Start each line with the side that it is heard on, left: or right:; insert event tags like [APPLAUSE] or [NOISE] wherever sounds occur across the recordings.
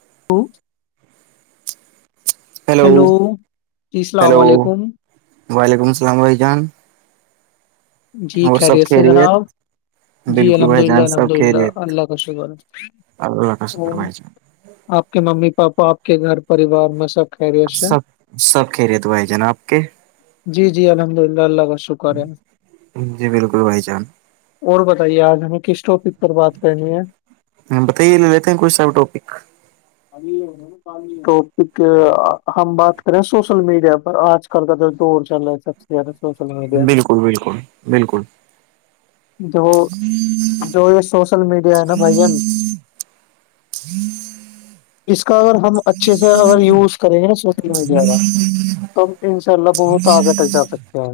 left: [UNINTELLIGIBLE] hello جی السلام علیکم
right: ویلیکو السم
left: جی کیا ریت ہے
right: خیریت
left: جناب جی
right: بالکل
left: الحمد
right: بھائی
left: للہ
right: جان سب
left: الحمد للہ
right: خیریت
left: اللہ کا شکر
right: اللہ کا شکر بھائی جان
left: آپ کے ممی پاپا آپ کے گھر پریوار میں سب خیریت سے
right: سب سب کہہ رہے تو بھائی جانا آپ کے
left: جی جی الحمد اللہ اللہ کا شکر ہے
right: جی بالکل بھائی جان
left: اور بتائیے آج ہمیں کس ٹاپک پر بات کرنی ہے
right: بتائی لیتے ہیں کچھ سح ٹوپ
left: ا [UNINTELLIGIBLE] ٹاپک ہم بات کریں سوشل میڈیا پر آج کل کا تو دور چل رہا ہے سب سے ا سو سل [UNINTELLIGIBLE]
right: بالکل بالکل بالکل
left: جو جو یہ سوشل میڈیا ہے نا بھائیین [UNINTELLIGIBLE]
right: ہ [UNINTELLIGIBLE]
left: اس کا اگر ہم اچھے سے اگر یوز کریں م جائے گا تو ہم ان شاء اللہ بہت آگے تک جا سکتے ہیں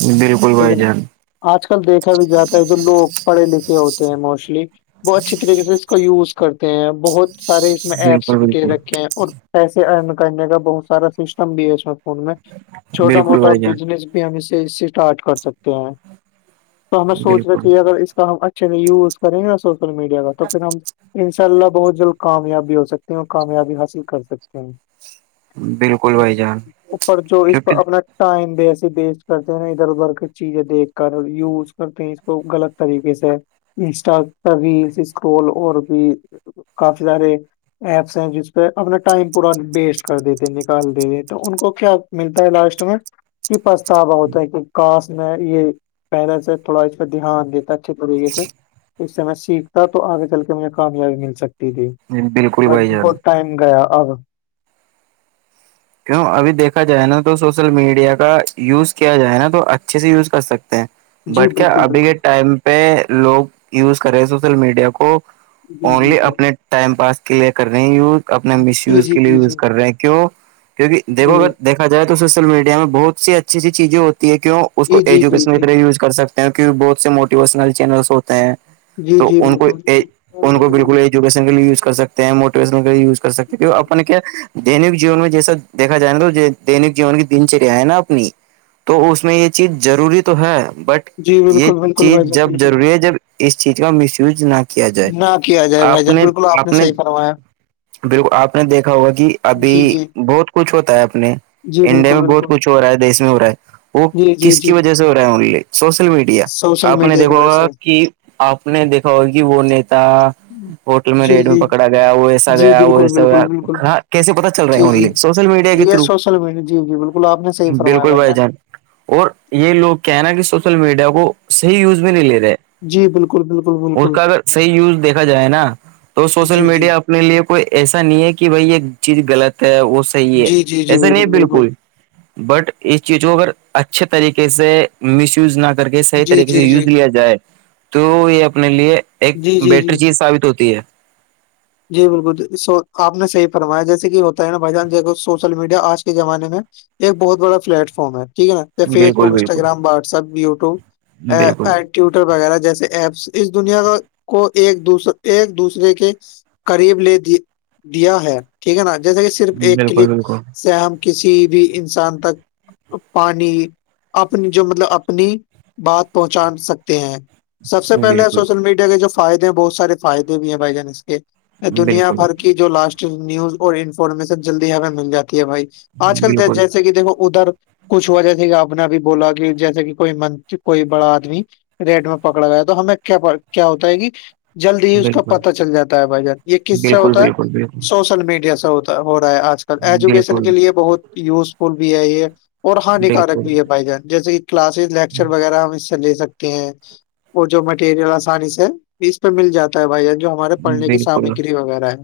right: بالکل
left: ٹھیک
right: بھائی
left: ہے نا
right: جان
left: آج کل دیکھا بھی جاتا ہے جو لوگ پڑھے لکھے ہوتے ہیں موسٹلی بہت اچھی طریقے سے اس کو یوز کرتے ہیں بہت سارے اس میں ایپس
right: بالکل
left: بھی دے
right: بالکل
left: رکھے ہیں اور پیسے ارن کرنے کا بہت سارا سسٹم بھی ہے اس میں فون میں چھوٹا
right: بالکل
left: موٹا
right: بھائی جان
left: بزنس ہم اسے اسٹارٹ کر سکتے ہیں تو ہمیں سوچنا
right: بالکل
left: چاہیے اگر اس کا ہم اچھا چلے یوز کریں نا سوشل میڈیا کا تو پھر ہم انشاء اللہ بہت جل کامیابی ہو سکتے ہیں اور کامیابی حاصل کر سکتے ہیں
right: بالکل بھائی جان
left: اپر جو اس
right: کیونکہ
left: پر اپنا ٹائم دے ویسٹ کرتے ہیں ادھر ادھر کے چیزیں دیکھ کر یوز کرتے ہیں اس کو غلط طریقے سے انسٹا پر ری اسکرول اور بھی کافی سارے ایپس ہیں جس پہ اپنا ٹائم پورا ویسٹ کر دیتے نکال دیتے تو ان کو کیا ملتا ہے لاسٹ میں کہ پچھتاوا ہوتا ہے کہ کاش میں یہ پہلے سے تھوڑا اس پہ دھیان دیتا اچھے طریقے سے اس سے میں سیکھتا تو آگے چل کے مجھے کامیابی مل سکتی ت
right: بالکل
left: ب
right: بھائی جان
left: بہت ٹائم گیا اب [UNINTELLIGIBLE]
right: کیوں ابھی دیکا جائے نا تو سوشل میڈیا کا یوز کیا جائے نا تو اچھے سے یوز کر سکتے
left: جی
right: بٹ کیا
left: بالکل
right: ابھی کے
left: بالکل
right: ٹائم پہ لوگ یوز کرے سوشل میڈیا کو
left: جی جی
right: اونلی
left: جی
right: اپنے ٹائم پاس کے لیے کر رہے ہیں یوز اپنے مس
left: جی
right: یوز
left: جی
right: کے لیے
left: جی جی
right: یوز کر رہے ہیں کیوں کیوںک دیکھو
left: جی
right: اگر دیکھا جائے تو سوشل میڈیا میں بہت سی اچھی اچھی چیزیں ہوتی ہے کیوں اس کو
left: جی جی جی
right: ایجوکیشن کی
left: جی
right: طرح یوز کر سکتے ہیں کیہ بہت سے موٹیوینل چینلس ہوتے ہیں
left: جی
right: تو
left: جی
right: ان کو
left: بالکل
right: ان کو بالکل ایک ز کر سکتے ہیں موٹیوین لیےز کر سکتے ہیں اپنے کیا دینک جیون میں جیسا دیکا جائے گا دینک جیون کی دن چریا ہے نا اپنی تو اس میں یہ چیز ضروری تو ہے بٹ
left: جی
right: یہ
left: بالکل بالکل
right: چیز
left: بھائی جان
right: جب
left: بالکل
right: ضروری ہے جب اس چیز کا مس یوز نہ کیا جائے
left: نہ کیا جائے بھائی
right: آپ
left: جان
right: نے
left: بالکل آ نے
right: آپ
left: صحی فرمایا [UNINTELLIGIBLE]
right: بالکل آپ نے دیکھا ہوگا کہ
left: جی
right: ابھی
left: جی
right: بہت کچھ ہوتا ہے اپنے
left: جی
right: انڈیا میں
left: بالکل
right: بہت
left: بالکل
right: کچھ ہو رہا ہے دیش میں ہو رہا ہے وہ
left: جی جی
right: کس کی
left: جی
right: وجہ سے ہو رہا ہے ان سوشل میڈیا
left: سوشل
right: آپ نے
left: میڈیا کی
right: دیکھا
left: وجہ
right: ہوگا
left: سے
right: کہ آپ نے دیکھا ہوگا کہ وہ نیتا ہوٹل میں
left: جی
right: ریڈ میں
left: جی
right: پکڑا گیا وہ ایسا
left: جی
right: گیا وہ
left: بالکل
right: ایسا گیا
left: بالکل بالکل
right: ہاں کیسے پتا چل رہا ہے
left: جی
right: مے
left: جی
right: لیے سوچ
left: یہ سوشل میڈیا جی جی بالکل آپ نے صحی فرمایا
right: بالکل بھائی
left: بھیا [UNINTELLIGIBLE]
right: جان اور یہ لوگ کہناا کہ سوشل میڈیا کو صحیح یوز میں نہیں لے رہے
left: جی بالکل بالکل
right: اس
left: بالکل
right: کا اگر صحیح یوز دیکھا جائے نا تو سوشل
left: جی جی
right: میڈیا اپنے لیے کوئی ایسا نہیں ہے کہ بھائی یہ چیز غلط ہے وہ صحیح ہے
left: جی جی جی
right: ایسا نہیں بالکل بٹ اس چیز کو اگر اچھے طریقے سے مس یوز نہ کر کے صحیح
left: جی
right: طریقے
left: جی
right: سے
left: جی
right: یوز لیا جائے تو یہ اپنے لیے ایک
left: جی جی جی
right: بیٹر چیز ثابت ہوتی ہے
left: جی بالکل آپ نے صح فرمایا جیسے کہ ہوتا ہے نا بھائی جان سوشل میڈیا آج کے زمانے میں ایک بہت بڑا پلیٹ فارم ہے ٹھیک ہے نا فیس
right: بالکل
left: بک
right: بالکل
left: انسٹاگرام واٹس ایپ یوٹیوب
right: بالکل
left: پوٹر وغیرہ جیسے ایپس اس دنیا کو ایک دوسر ایک دوسرے کے قریب لے دیا ہے ٹھیک ہے نا جیسا کہ صرف ایک کلک
right: بالکل بالکل
left: سے ہم کسی بھی انسان تک پانی اپنی جو مطلب اپنی بات پہنچا سکتے ہیں سب سے پہلے
right: بالکل
left: سوشل میڈیا کے جو فائدے ہیں بہت سارے فائدے بھی ہیں بھائی جان اس کے
right: بالکل
left: دنیا
right: بالکل
left: بھر کی جو لاسٹ نیوز اور انفارمیشن جلدی ہمیں مل جاتی ہے بھائی آج کل
right: بالکل
left: جیسے کہ دیکھو ادھر کچھ ہوا جیسے کہ آپ نے بھی بولا کہ جیسے کہ کوئی من کوئی بڑا آدمی ریٹ میں پکڑا گیا تو ہمیں کیا کیا ہوتا ہے کہ جلد ہی اس کا
right: بالکل
left: پتا چل جاتا جاتا یہ کس سے
right: بالکل
left: ہوتا ہے
right: بالکل
left: سو سوشل میڈیا سےتا ہو رہا ہے آج کل ایجوکیشن کے
right: بالکل
left: لیے بہت یوزفل بھی ہے یہ اور ہانیکارک
right: بالکل
left: بھی ہے بھائی جان جیسے کہ کلاسز لیکچر وغیرہ ہم اس سے لے سکتے وہ جو مٹیریل آسانی سے اس پہ مل جاتا ہے بھائی جو ہمارے پڑنے کی
right: بالکل
left: سامگری وغیرہ ہے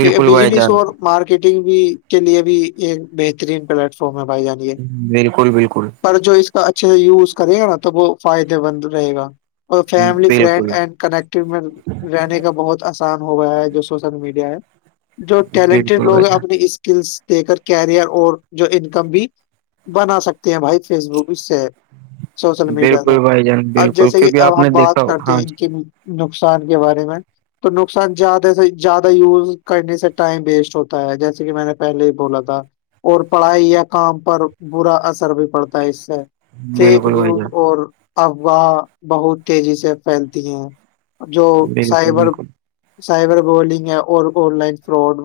left: ٹھیک ہے
right: بھائی
left: بجلیس
right: جان
left: اور مارکیٹنگ بھی کے لیے بھی ایک بہترین پلیٹ فارم ہے بھائی جان یہ
right: بالکل بالکل
left: پر جو اس کا اچھے سے یوز کرے گا نا تو وہ فائدے مند رہے گا اور فیملی فرینڈ
right: بالکل
left: اینڈ کنیکٹو میں رہنے کا بہت آسان ہو گیا ہے جو سوشل میڈیا ہے جو ٹیلنٹیڈ
right: بالکل
left: لوگ
right: بھائی
left: ہیں
right: جان
left: اپنی اس اسکلس دے کر کیریئر اور جو انکم بھی بنا سکتے ہیں بھائی فیس بک اس سے سوشل میڈیا کا
right: بالکل بھائی جان
left: اب
right: بالکل
left: جیسے کہ
right: کیونکہ آپ
left: اب
right: نے
left: ہم
right: دیکھا
left: بات
right: ہو-
left: کرتے
right: ہاں
left: ہیں ان
right: جی
left: کی نقصان کے بارے میں تو نقصان زیادہ سے زیادہ یوز کرنے سے ٹائم ویسٹ ہوتا ہے جیسے کہ میں نے پہلے ہی بولا تھا اور پڑھائی یا کام پر برا اثر بھی پڑتا ہے اس سے فیک
right: بالکل بھائی
left: نیوز
right: جان
left: اور افواہ بہت تیزی سے پھیلتی ہیں جو
right: بالکل
left: سائبر
right: بالکل
left: سائبر گولنگ ہے اور آن لائن فراڈ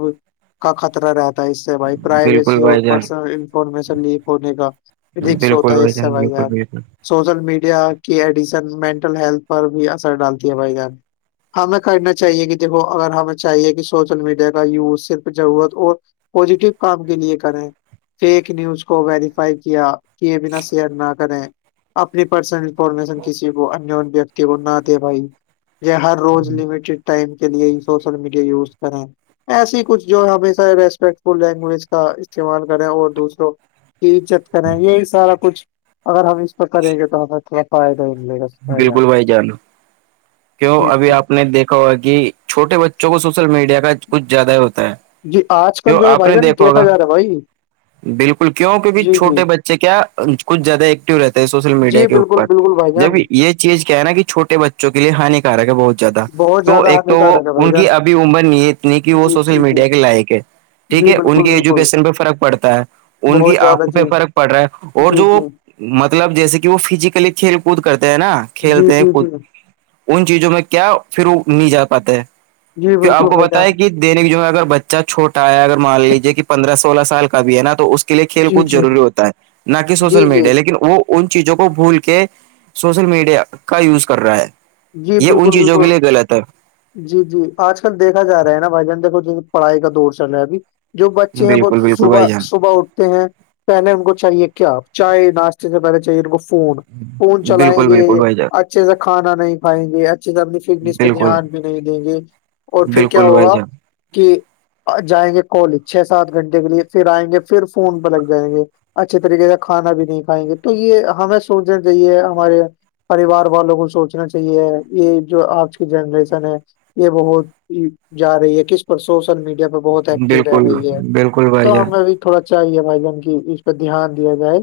left: کا خطرہ رہتا اس سے بھائی
right: بالکل
left: پرائیویسی اور
right: بھائی جان
left: پرسنل انفارمیشن لیک ہونے کا پھرکسو
right: بالکل
left: ہوتا ہے اس سے
right: جان
left: بھائی
right: بالکل
left: یار
right: بالکل
left: سوشل میڈیا کی ایڈیشن مینٹل ہیلتھ پر بھی اثر ڈالتی ہے بھائی جان ہمیں کرنا چاہیے کہ دیکھو اگر ہمیں چاہیے کہ سوشل میڈیا کا یوز صرف ضرورت اور پزیٹیو کام کے لیے کریں فیک نیوز کو ویریفائی کیا کہ بنا شیئر نہ کریں اپنی پرسنل انفارمیشن کسی کو وہ نہ دے بھائی یہ ہر روز لمیٹیڈ ٹائم کے لیے ہی سوشل میڈیا یوز کریں ایسی ہی کچھ جو ہمیشہ ریسپیکٹ فل لینگویج کا استعمال کریں اور دوسروں چت کریں یہی سارا کچھ اگر ہم اس پہ کریں گے تو ہمیں تھوڑا فائدہ ہی ملے گا فائدہ
right: بالکل بھائی جانا کیوں
left: جی
right: ابھی
left: جی
right: آپ پ نے دیکھا ہوا کہ چھوٹے بچوں کو سوشل میڈیا کا کچھ زیادہ ہی ہوتا ہے
left: جی آج کل
right: کیوں
left: جو ہے
right: آپ
left: بھائی
right: نے
left: جان
right: دیکھا ہوگا
left: جا رہا ہے بھائی
right: بالکل کیوں کیک
left: جی جی
right: چھوٹے بچے کیا کچھ زیادہ ایکٹو رہتا ہے سوشل میڈیا
left: جی
right: کے
left: بالکل
right: اوپر
left: بالکل بھائی
right: جب
left: جان
right: یہ چیز کیا ہے نا کہ چھٹے بچوں کے لیے ہانیکارک ہے بہت تھا
left: بہت
right: تو
left: زیادہ
right: ایک تو وہ
left: ہانیکارک ہے بھائی
right: ان کی
left: جان
right: ابھی عمر نہیں اتنی کہ وہ
left: جی
right: سوشل
left: جی جی
right: میڈیا کے لائق ہے ٹھیک
left: جی
right: ہے ان
left: بالکل
right: کی
left: بالکل
right: ایجوکیشن پہ فرق پڑتا ہے ان کی
left: بہت زیادہ
right: آنکھوں پہ
left: جی
right: فرق پڑ رہا ہے اور
left: جی
right: جو
left: جی
right: مطلب جیسے کہ وہ فزیکلی کھیل کود کرتے ہیں نا
left: جی
right: کھیلتے ہیں
left: جی
right: کو
left: جی
right: ان چیزوں میں کیا پھر وہ نہیں جا پاتے ہے
left: جی
right: تو آپ
left: بالکل
right: کو
left: بھائی
right: بتیا
left: جان
right: کہ دیننےک جو ہے اگر بچہ چھوٹا ہے اگر مان لیجیے کہ پندرہ سولہ سال کا بھی ہے نا تو اس لی کھیل
left: جی
right: کود
left: جی
right: ضوری ہوتا ہے نہ کہ سوشل
left: جی جی
right: میڈیا لیکن وہ ان چیزوں کو بھول کے سوشل میڈیا کا یوز کر رہا ہے
left: جی
right: یہ ان
left: بالکل
right: چیزوں کے
left: بالکل
right: لیئے غلط ہے
left: جی جی آج کل دھا جا رہا ہے نا بھائی جان دیکھو ج پڑھائی کا دور چل رہا ہے ابھی جو بچے ہیں وہ
right: بالکل بالکل
left: صبح
right: بھائی جان
left: صبح اٹ ہیں پہلے ان کو چاہیے کیا چائے ناشتے سے پہلے چاہیے ان کو فون خون چلائیں
right: بالکل
left: گے
right: بالکل بھائی جان
left: اچھے سے کھانا نہیں کھائیں گے اچھی سے اپنی فٹنیس پہ
right: بالکل
left: دھیان بھی نہیں دیں گے اور پھر کیا
right: بالکل بھائی
left: ہوگا
right: جان
left: کہ جائیں گے کالج چھ سات گھنٹے کے لیے پھر آئیں گے پھر فون پہ لگ جائیں گے اچھے طریقے سے کھانا بھی نہیں کھائیں گے تو یہ ہمیں سوچنا چاہیے ہمارے پریوار والوں کو سوچنا چاہیے یہ جو آج کی جنریشن ہے یہ بہت جا رہی ہے کس پر سوشل میڈیا پر بہت ایکٹو رہ
right: بالکل
left: رہی ہے
right: بالکل بھائی
left: تو
right: جان
left: ہمیں ا بھی تھوڑا چاہیے بھائی جن کی اس پہ دھیان دیا جائے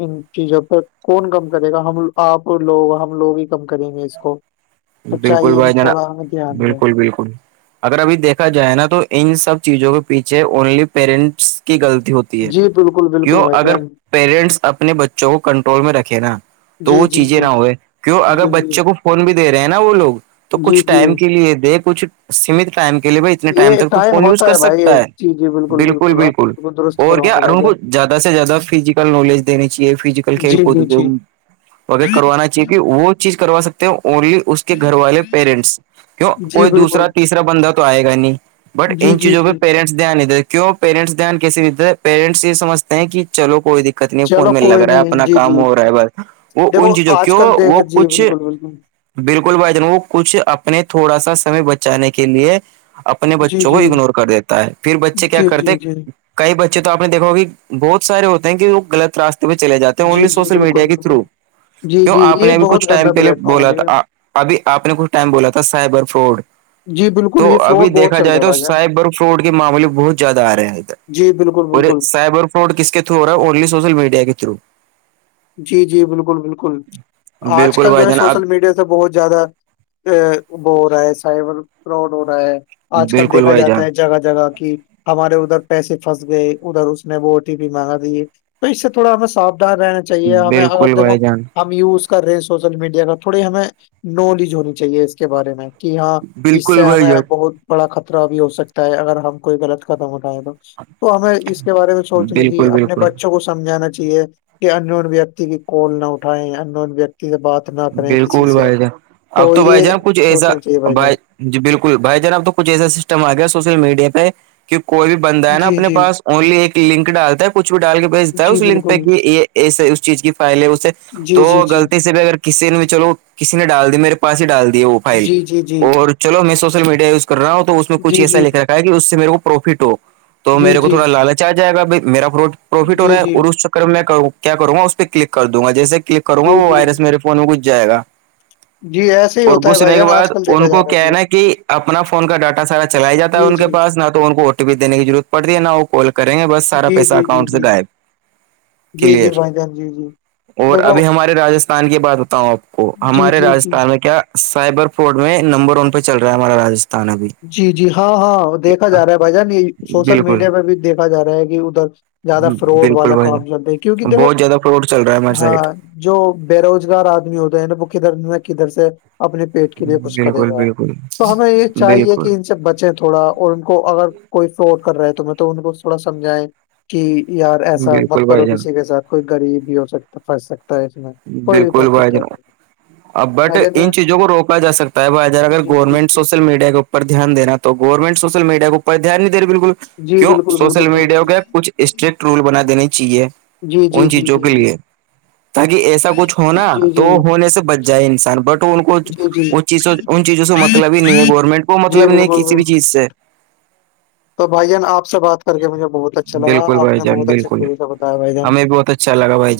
left: ان چیزوں پ کون کم کرے گا ہم آپ لوگ ہم لوگ ہی کم کریں گے اس کو تو
right: بالکل
left: چاہیے کہ
right: بھائی جرا
left: تھوڑا ہمیں دھیان دیں
right: بالکل بالکل اگر ابھی دیکھا جائے نا تو ان سب چیزوں کے پیچھے اونلی پیرنٹس کی غلطی ہوتی ہے
left: جی بالکل بالکل
right: کیوں
left: بھائی
right: اگر
left: جان
right: پیرنٹس اپنے بچوں کو کنٹرول میں رکھیں نا تو
left: جی
right: وہ
left: جی
right: چیزیں نہ
left: جی
right: ہوئے کیوں اگر
left: جی
right: بچے کو فون بھی دے رہے ہیں نا وہ لوگ تو
left: جی جی
right: کچھ
left: جی
right: ٹائم کے لیے دے کچھ سیمت ٹائم کے لیے ب ٹائم
left: یہ
right: تک تو فون یوز
left: ہوتا
right: کر
left: بھائی
right: سکتا ہے
left: جی جی
right: بالکل
left: آپ نے
right: بالکل
left: درست
right: اور کیا
left: فرمایا بھائی
right: ارن کو
left: جان
right: زیادہ سے زیادہ فزیکل نالج دینی چاہی فزیکل کھیل
left: جی
right: کو
left: جی
right: کے
left: جی
right: و کروانا چاہیے کہ وہ چیز کروا سکتے ہیں اونلی اس کے گھر والے پیرنٹس کیوں
left: جی
right: کوئی دوسا
left: بالکل
right: تیسرا بندہ تو آئے گا ہی نہیں بٹ
left: جی
right: ان
left: جی
right: چیزوں پہ
left: جی
right: پیرنٹس دھیان نہیں د کیوں پیرنٹس دھیان کیسے دتا ہے پیرنٹس یہ سجھتے ہیں کہ چلو کوئی د کتنی
left: چلو
right: فون میں لگ
left: کوئی
right: رہا ہے
left: نہیں
right: اپنا
left: جی جی
right: کام ہو رہا ہے ب وہ ان چیزوں کیوں وہ کچھ
left: بالکم
right: بالکل بھائی جن وہ کچھ اپنے تھوڑا سا سمے بچانے کے لیے اپنے
left: جی
right: بچوں کو
left: جی
right: اگنور کر دیتا ہے پھر بچے کیا
left: جی جی
right: کرتے
left: جی
right: کئی بچے تو آپ نے دیکھا کہ بہت سارے ہوتے ہیں کہ وہ لط راستے پہ چل جاتے ہیں
left: جی
right: اونلی
left: جی
right: سوشل
left: بالکل
right: میڈیا کے
left: بالکل
right: تھرو
left: جی
right: کیوں
left: جی
right: آپ
left: یہ
right: نے ابھی کچھ
left: بہت گندا
right: ٹائم پہلے
left: پلیٹ فارم ہے
right: بولا تھا
left: جی
right: ابھی آپ نے کچھ ٹائم بولا تھا سائبر فراڈ
left: جی بالکل
right: تو
left: یہ فراڈ
right: ابھی دیکھ
left: بہت چل
right: جائے
left: رہا ہے
right: تو
left: بھائی جان
right: سائبر فروٹ کے معاملے بہت زیادہ آ رہے ہیں ادھر
left: جی بالکل بالکل
right: و کس کے تھرو ہو رہا الی سوشل میڈیا کے تھرو
left: جی جی بالکل بالکل آج
right: بالکل
left: کل جو
right: بھائی
left: ہے
right: جان آپ
left: سوشل میڈیا سے مطلب بہت زیادہ ا وہ ہو رہا ہے سائبر فراڈ ہو رہا ہے آج کل
right: بالکل
left: دیکا
right: بھائی جان
left: جاتا ہے جگہ جگہ کی ہمارے ادھر پیسے پھنس گئے ادھر اس نے وہ او ٹی پی مانگا دیے تو اس سے تھوڑا ہمیں ساودھان رہنا چاہیے ہمیں اگر
right: بالکل
left: دیکھ
right: بھائی جان
left: ہم ہم یوز کر رہے ہیں سوشل میڈیا کا تھوڑے ہمیں نالج ہونی چاہیے اس کے بارے میں کہ ہاں اس
right: بالکل
left: سے
right: بھائی
left: ہمیں
right: جان
left: بہت بڑا خطرہ بھی ہو سکتا ہے اگر ہم کوئی غلط قدم اٹھائےیں تو تو ہمیں اس کے بارے میں سوچنا چاہیے
right: بالکل
left: اپنے
right: بالکل
left: بچوں کو سمجھانا چاہیے انون ویکتی کی کوال نہ اٹھائے ان نون ویکتی سے بات نہ کریں کسی
right: بالکل
left: سے
right: بھائی جان اب تو بھائی
left: یہ
right: جان کچھ ایسا
left: سوچنا چاہیے جان
right: بھائی جی بالکل بھائی جانب اب تو کچھ ایسا سسٹم آ گیا سوشل میڈیا پہ کہ کوئی بھی بند ہے نا
left: جی
right: اپنے
left: جی
right: پس اونلی ایک لنک ڈالتا ہے کچھ بھی ڈال کے بھیجتا ہے
left: جی
right: اس لنک پہ
left: بالکل
right: کہ یہ اس اس چیز کی فائل ہے اس سے
left: جی
right: تو
left: جی جی
right: غلطی سے بھی اگر میں چلو کسی نے ڈال دییا میرے پاس ہی ڈال دی ہے وہ فائل
left: جی جی جی
right: وہ چلو میں سوشل میڈیا یوز کر رہا ہوں تو اس میں
left: جی
right: کچھ ایسا
left: جی
right: لکھ رکھا ہے اس سے میرے کو پروفٹ ہو تو
left: جی جی
right: میرے کو
left: جی
right: تھوڑا لالچ آ جائے گ بھائی میرا پرفٹ ہو
left: جی
right: رہا ہے اور اس میں کیا کروں گا اس پہ کلک کر دوں گا جیسے کلک کروں گا
left: جی
right: وہ
left: جی
right: وائرس میرے فون میں گس جائےا
left: جی ہے ایسے ہی
right: اور
left: ہوتا بھائی
right: گھسنے کے
left: جان
right: بعد
left: آج کل
right: ان
left: دیکھا
right: کو
left: جا رہا
right: کیا ہے نا کہ اپنا فون کا ڈاٹا سارا چلایا جاتا ہے
left: جی جی
right: ان کے
left: جی
right: پاس نہ تو ان کو دینے کی ضرورت پڑتی ہے نہ وہ کال کریں گ بس
left: جی
right: سایسہ
left: جی جی
right: اکاؤنٹ سے گائب
left: جی جی
right: کلیئر
left: بھائی جان جی جی
right: اور
left: دیکھو
right: ابھی ہماری رجستھان کی بات بتاؤں آپ کو
left: جی
right: ہمارے
left: جی جی
right: راستھان میں کیا سائبر فورٹ میں نمبر ون پہ چل رہا ہے ہماراجستھان
left: جی جی ہاں ہاں دیکھا جا رہا ہے بھائی جان یہ سوشل
right: بالکل
left: میڈیا پہ بھی دیکھا جا ہے کہ ادھر زیادہ فراڈ
right: بالکل
left: والا
right: بھائی
left: کام چلتا ہے کیونکہ
right: جان
left: دیکھو
right: بہت زیادہ فراڈ چل رہا ہے ہماری سائڈ
left: ہاں جو بے روزگار آدمی ہوتے ہیں نا وہ کدھر نہ کدھر سے اپنے پیٹ کے لیے کچھ کرے
right: بالکل
left: گا
right: بالکل
left: تو ہمیں ایک
right: بالکل
left: سے بچیں تھوڑا اور ان کو اگر کوئی فراڈ کر رہا ہے تو میں تو ان کو تھوڑا سمجھائیں کہ یار ایسا
right: بالکل
left: مت
right: بھائی
left: کرو
right: جان
left: کسی کے ساتھ کوئی غریب بھی ہو سکتا پھنس سکتا ہے اس میں کوئی بھی
right: بالکل
left: پھنس
right: بھائی
left: سکتا
right: جناب
left: ہے
right: ا بٹ
left: بھائی جان یار
right: ان چیزوں کو روکا سکتا ہے بھائی جار اگر
left: جی جی
right: گورنمنٹ سوشل میڈیا کےر دھیان دینا تو گورنمنٹ سوشل میڈیا کو پرپ دھیان نہیں د رہا بالکل
left: جی
right: کیوں
left: بالکل
right: سوشل
left: بالکل
right: میڈیا
left: بالکل
right: کا کچھ اسٹرکٹ رول بنا دیننے چاہیے
left: جی جی
right: ان
left: جی
right: چیزوں
left: جی
right: کے
left: جی
right: لیے تاکہ ایسا کچھ
left: جی
right: ہونا تو
left: جی
right: ہونے سے بچ جائے انسان بٹ ان کو
left: جی جی
right: ان چیز ان چیزوں سے مطلب ہی نہیں ہے گورنمنٹ کو
left: جی
right: مطلب نہیں
left: بالکل
right: ہے کسی بھی
left: بالکل
right: چیز سے
left: تو بھائی جان آپ سے بات کر کے مجھے بہت اچھا لگا
right: بالکل
left: آپ
right: بھائی
left: نے
right: جان
left: بہت اچھے
right: بالکل
left: طریقے بتایا بھائی جان
right: ہمیں بھی بہت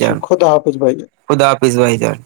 left: جی خود آاپظ بھائی ج
right: خدافظھائی جر